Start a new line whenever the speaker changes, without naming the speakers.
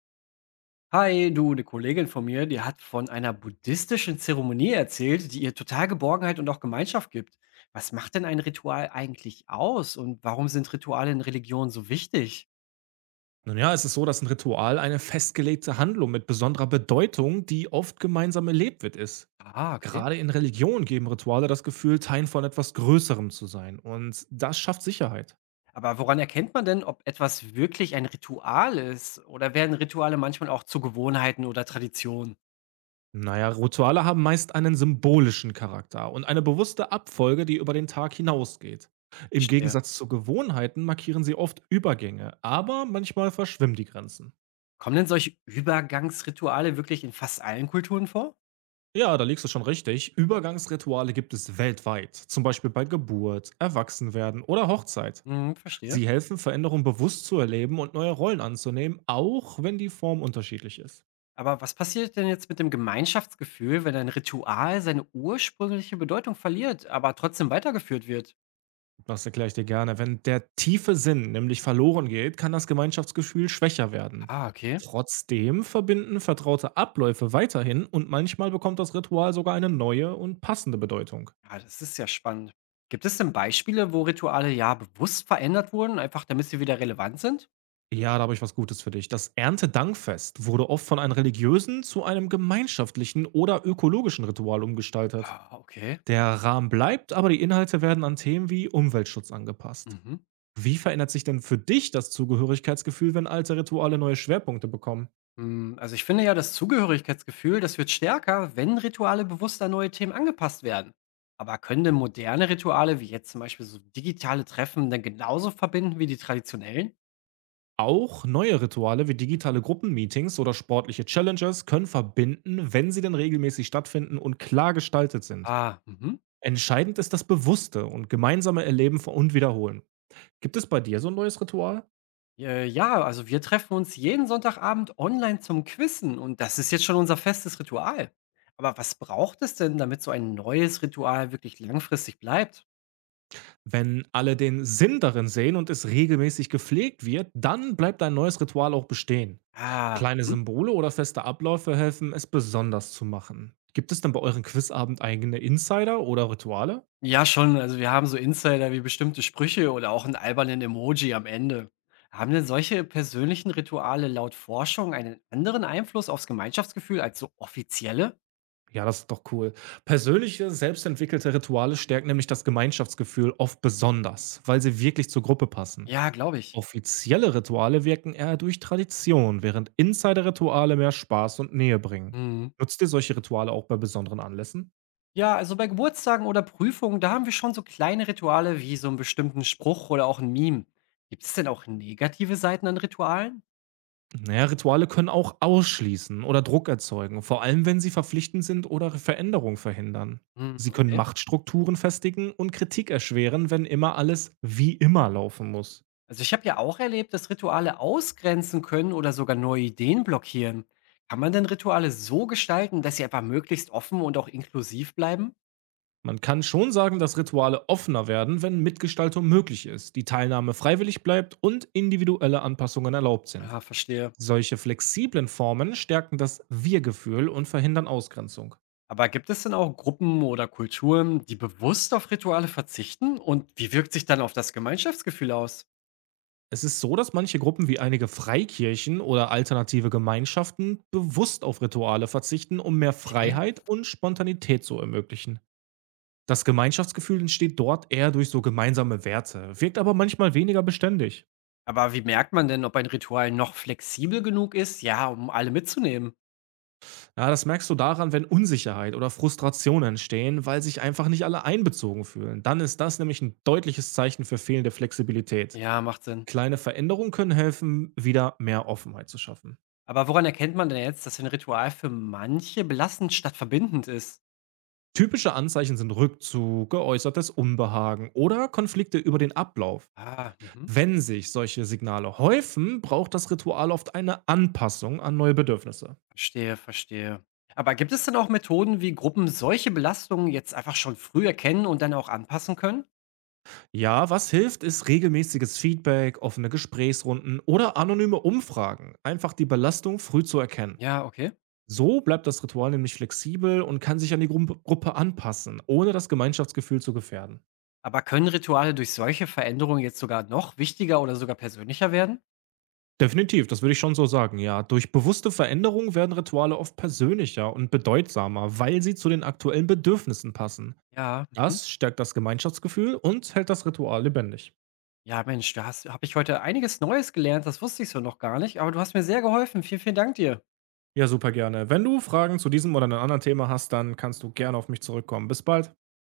Hi, du, eine Kollegin von mir, die hat von einer buddhistischen Zeremonie erzählt, die ihr total Geborgenheit und auch Gemeinschaft gibt. Was macht denn ein Ritual eigentlich aus und warum sind Rituale in Religion so wichtig?
Nun ja, es ist so, dass ein Ritual eine festgelegte Handlung mit besonderer Bedeutung, die oft gemeinsam erlebt wird, ist.
Ah, okay.
Gerade in Religion geben Rituale das Gefühl, Teil von etwas Größerem zu sein. Und das schafft Sicherheit.
Aber woran erkennt man denn, ob etwas wirklich ein Ritual ist oder werden Rituale manchmal auch zu Gewohnheiten oder Traditionen?
Naja, Rituale haben meist einen symbolischen Charakter und eine bewusste Abfolge, die über den Tag hinausgeht. Im
Verstehe.
Gegensatz zu Gewohnheiten markieren sie oft Übergänge, aber manchmal verschwimmen die Grenzen.
Kommen denn solche Übergangsrituale wirklich in fast allen Kulturen vor?
Ja, da liegst du schon richtig. Übergangsrituale gibt es weltweit, zum Beispiel bei Geburt, Erwachsenwerden oder Hochzeit.
Mhm, verstehe.
Sie helfen, Veränderungen bewusst zu erleben und neue Rollen anzunehmen, auch wenn die Form unterschiedlich ist.
Aber was passiert denn jetzt mit dem Gemeinschaftsgefühl, wenn ein Ritual seine ursprüngliche Bedeutung verliert, aber trotzdem weitergeführt wird?
Das erkläre ich dir gerne. Wenn der tiefe Sinn nämlich verloren geht, kann das Gemeinschaftsgefühl schwächer werden.
Ah, okay.
Trotzdem verbinden vertraute Abläufe weiterhin und manchmal bekommt das Ritual sogar eine neue und passende Bedeutung.
Ja, das ist ja spannend. Gibt es denn Beispiele, wo Rituale ja bewusst verändert wurden, einfach damit sie wieder relevant sind?
Ja, da habe ich was Gutes für dich. Das Erntedankfest wurde oft von einem religiösen zu einem gemeinschaftlichen oder ökologischen Ritual umgestaltet.
Ah, okay.
Der Rahmen bleibt, aber die Inhalte werden an Themen wie Umweltschutz angepasst.
Mhm.
Wie verändert sich denn für dich das Zugehörigkeitsgefühl, wenn alte Rituale neue Schwerpunkte bekommen?
Hm, also ich finde ja, das Zugehörigkeitsgefühl, das wird stärker, wenn Rituale bewusst an neue Themen angepasst werden. Aber können denn moderne Rituale, wie jetzt zum Beispiel so digitale Treffen, denn genauso verbinden wie die traditionellen?
Auch neue Rituale wie digitale Gruppenmeetings oder sportliche Challenges können verbinden, wenn sie denn regelmäßig stattfinden und klar gestaltet sind.
Ah, mhm.
Entscheidend ist das bewusste und gemeinsame Erleben von- und Wiederholen. Gibt es bei dir so ein neues Ritual?
Ja, also wir treffen uns jeden Sonntagabend online zum Quizzen und das ist jetzt schon unser festes Ritual. Aber was braucht es denn, damit so ein neues Ritual wirklich langfristig bleibt?
Wenn alle den Sinn darin sehen und es regelmäßig gepflegt wird, dann bleibt dein neues Ritual auch bestehen.
Ah,
Kleine
mhm.
Symbole oder feste Abläufe helfen, es besonders zu machen. Gibt es denn bei euren Quizabend eigene Insider oder Rituale?
Ja schon. Also wir haben so Insider wie bestimmte Sprüche oder auch einen albernen Emoji am Ende. Haben denn solche persönlichen Rituale laut Forschung einen anderen Einfluss aufs Gemeinschaftsgefühl als so offizielle?
Ja, das ist doch cool. Persönliche, selbstentwickelte Rituale stärken nämlich das Gemeinschaftsgefühl oft besonders, weil sie wirklich zur Gruppe passen.
Ja, glaube ich.
Offizielle Rituale wirken eher durch Tradition, während Insider-Rituale mehr Spaß und Nähe bringen.
Mhm.
Nutzt ihr solche Rituale auch bei besonderen Anlässen?
Ja, also bei Geburtstagen oder Prüfungen, da haben wir schon so kleine Rituale wie so einen bestimmten Spruch oder auch ein Meme. Gibt es denn auch negative Seiten an Ritualen?
Na ja, Rituale können auch ausschließen oder Druck erzeugen, vor allem wenn sie verpflichtend sind oder Veränderung verhindern.
Hm,
Sie können
okay.
Machtstrukturen festigen und Kritik erschweren, wenn immer alles wie immer laufen muss.
Also ich habe ja auch erlebt, dass Rituale ausgrenzen können oder sogar neue Ideen blockieren. Kann man denn Rituale so gestalten, dass sie einfach möglichst offen und auch inklusiv bleiben?
Man kann schon sagen, dass Rituale offener werden, wenn Mitgestaltung möglich ist, die Teilnahme freiwillig bleibt und individuelle Anpassungen erlaubt sind.
Ja, verstehe.
Solche flexiblen Formen stärken das Wir-Gefühl und verhindern Ausgrenzung.
Aber gibt es denn auch Gruppen oder Kulturen, die bewusst auf Rituale verzichten? Und wie wirkt sich dann auf das Gemeinschaftsgefühl aus?
Es ist so, dass manche Gruppen wie einige Freikirchen oder alternative Gemeinschaften bewusst auf Rituale verzichten, um mehr
Okay.
Freiheit und Spontanität zu ermöglichen. Das Gemeinschaftsgefühl entsteht dort eher durch so gemeinsame Werte, wirkt aber manchmal weniger beständig.
Aber wie merkt man denn, ob ein Ritual noch flexibel genug ist, ja, um alle mitzunehmen?
Ja, das merkst du daran, wenn Unsicherheit oder Frustration entstehen, weil sich einfach nicht alle einbezogen fühlen. Dann ist das nämlich ein deutliches Zeichen für fehlende Flexibilität.
Ja, macht Sinn.
Kleine Veränderungen können helfen, wieder mehr Offenheit zu schaffen.
Aber woran erkennt man denn jetzt, dass ein Ritual für manche belastend statt verbindend ist?
Typische Anzeichen sind Rückzug, geäußertes Unbehagen oder Konflikte über den Ablauf.
Ah, mhm.
Wenn sich solche Signale häufen, braucht das Ritual oft eine Anpassung an neue Bedürfnisse.
Verstehe, verstehe. Aber gibt es denn auch Methoden, wie Gruppen solche Belastungen jetzt einfach schon früh erkennen und dann auch anpassen können?
Ja, was hilft, ist regelmäßiges Feedback, offene Gesprächsrunden oder anonyme Umfragen. Einfach die Belastung früh zu erkennen.
Ja, okay.
So bleibt das Ritual nämlich flexibel und kann sich an die Gruppe anpassen, ohne das Gemeinschaftsgefühl zu gefährden.
Aber können Rituale durch solche Veränderungen jetzt sogar noch wichtiger oder sogar persönlicher werden?
Definitiv, das würde ich schon so sagen, ja. Durch bewusste Veränderung werden Rituale oft persönlicher und bedeutsamer, weil sie zu den aktuellen Bedürfnissen passen.
Ja. Mhm.
Das stärkt das Gemeinschaftsgefühl und hält das Ritual lebendig.
Ja, Mensch, da hast habe ich heute einiges Neues gelernt. Das wusste ich so noch gar nicht, aber du hast mir sehr geholfen. Vielen, vielen Dank dir.
Ja, super gerne. Wenn du Fragen zu diesem oder einem anderen Thema hast, dann kannst du gerne auf mich zurückkommen. Bis bald.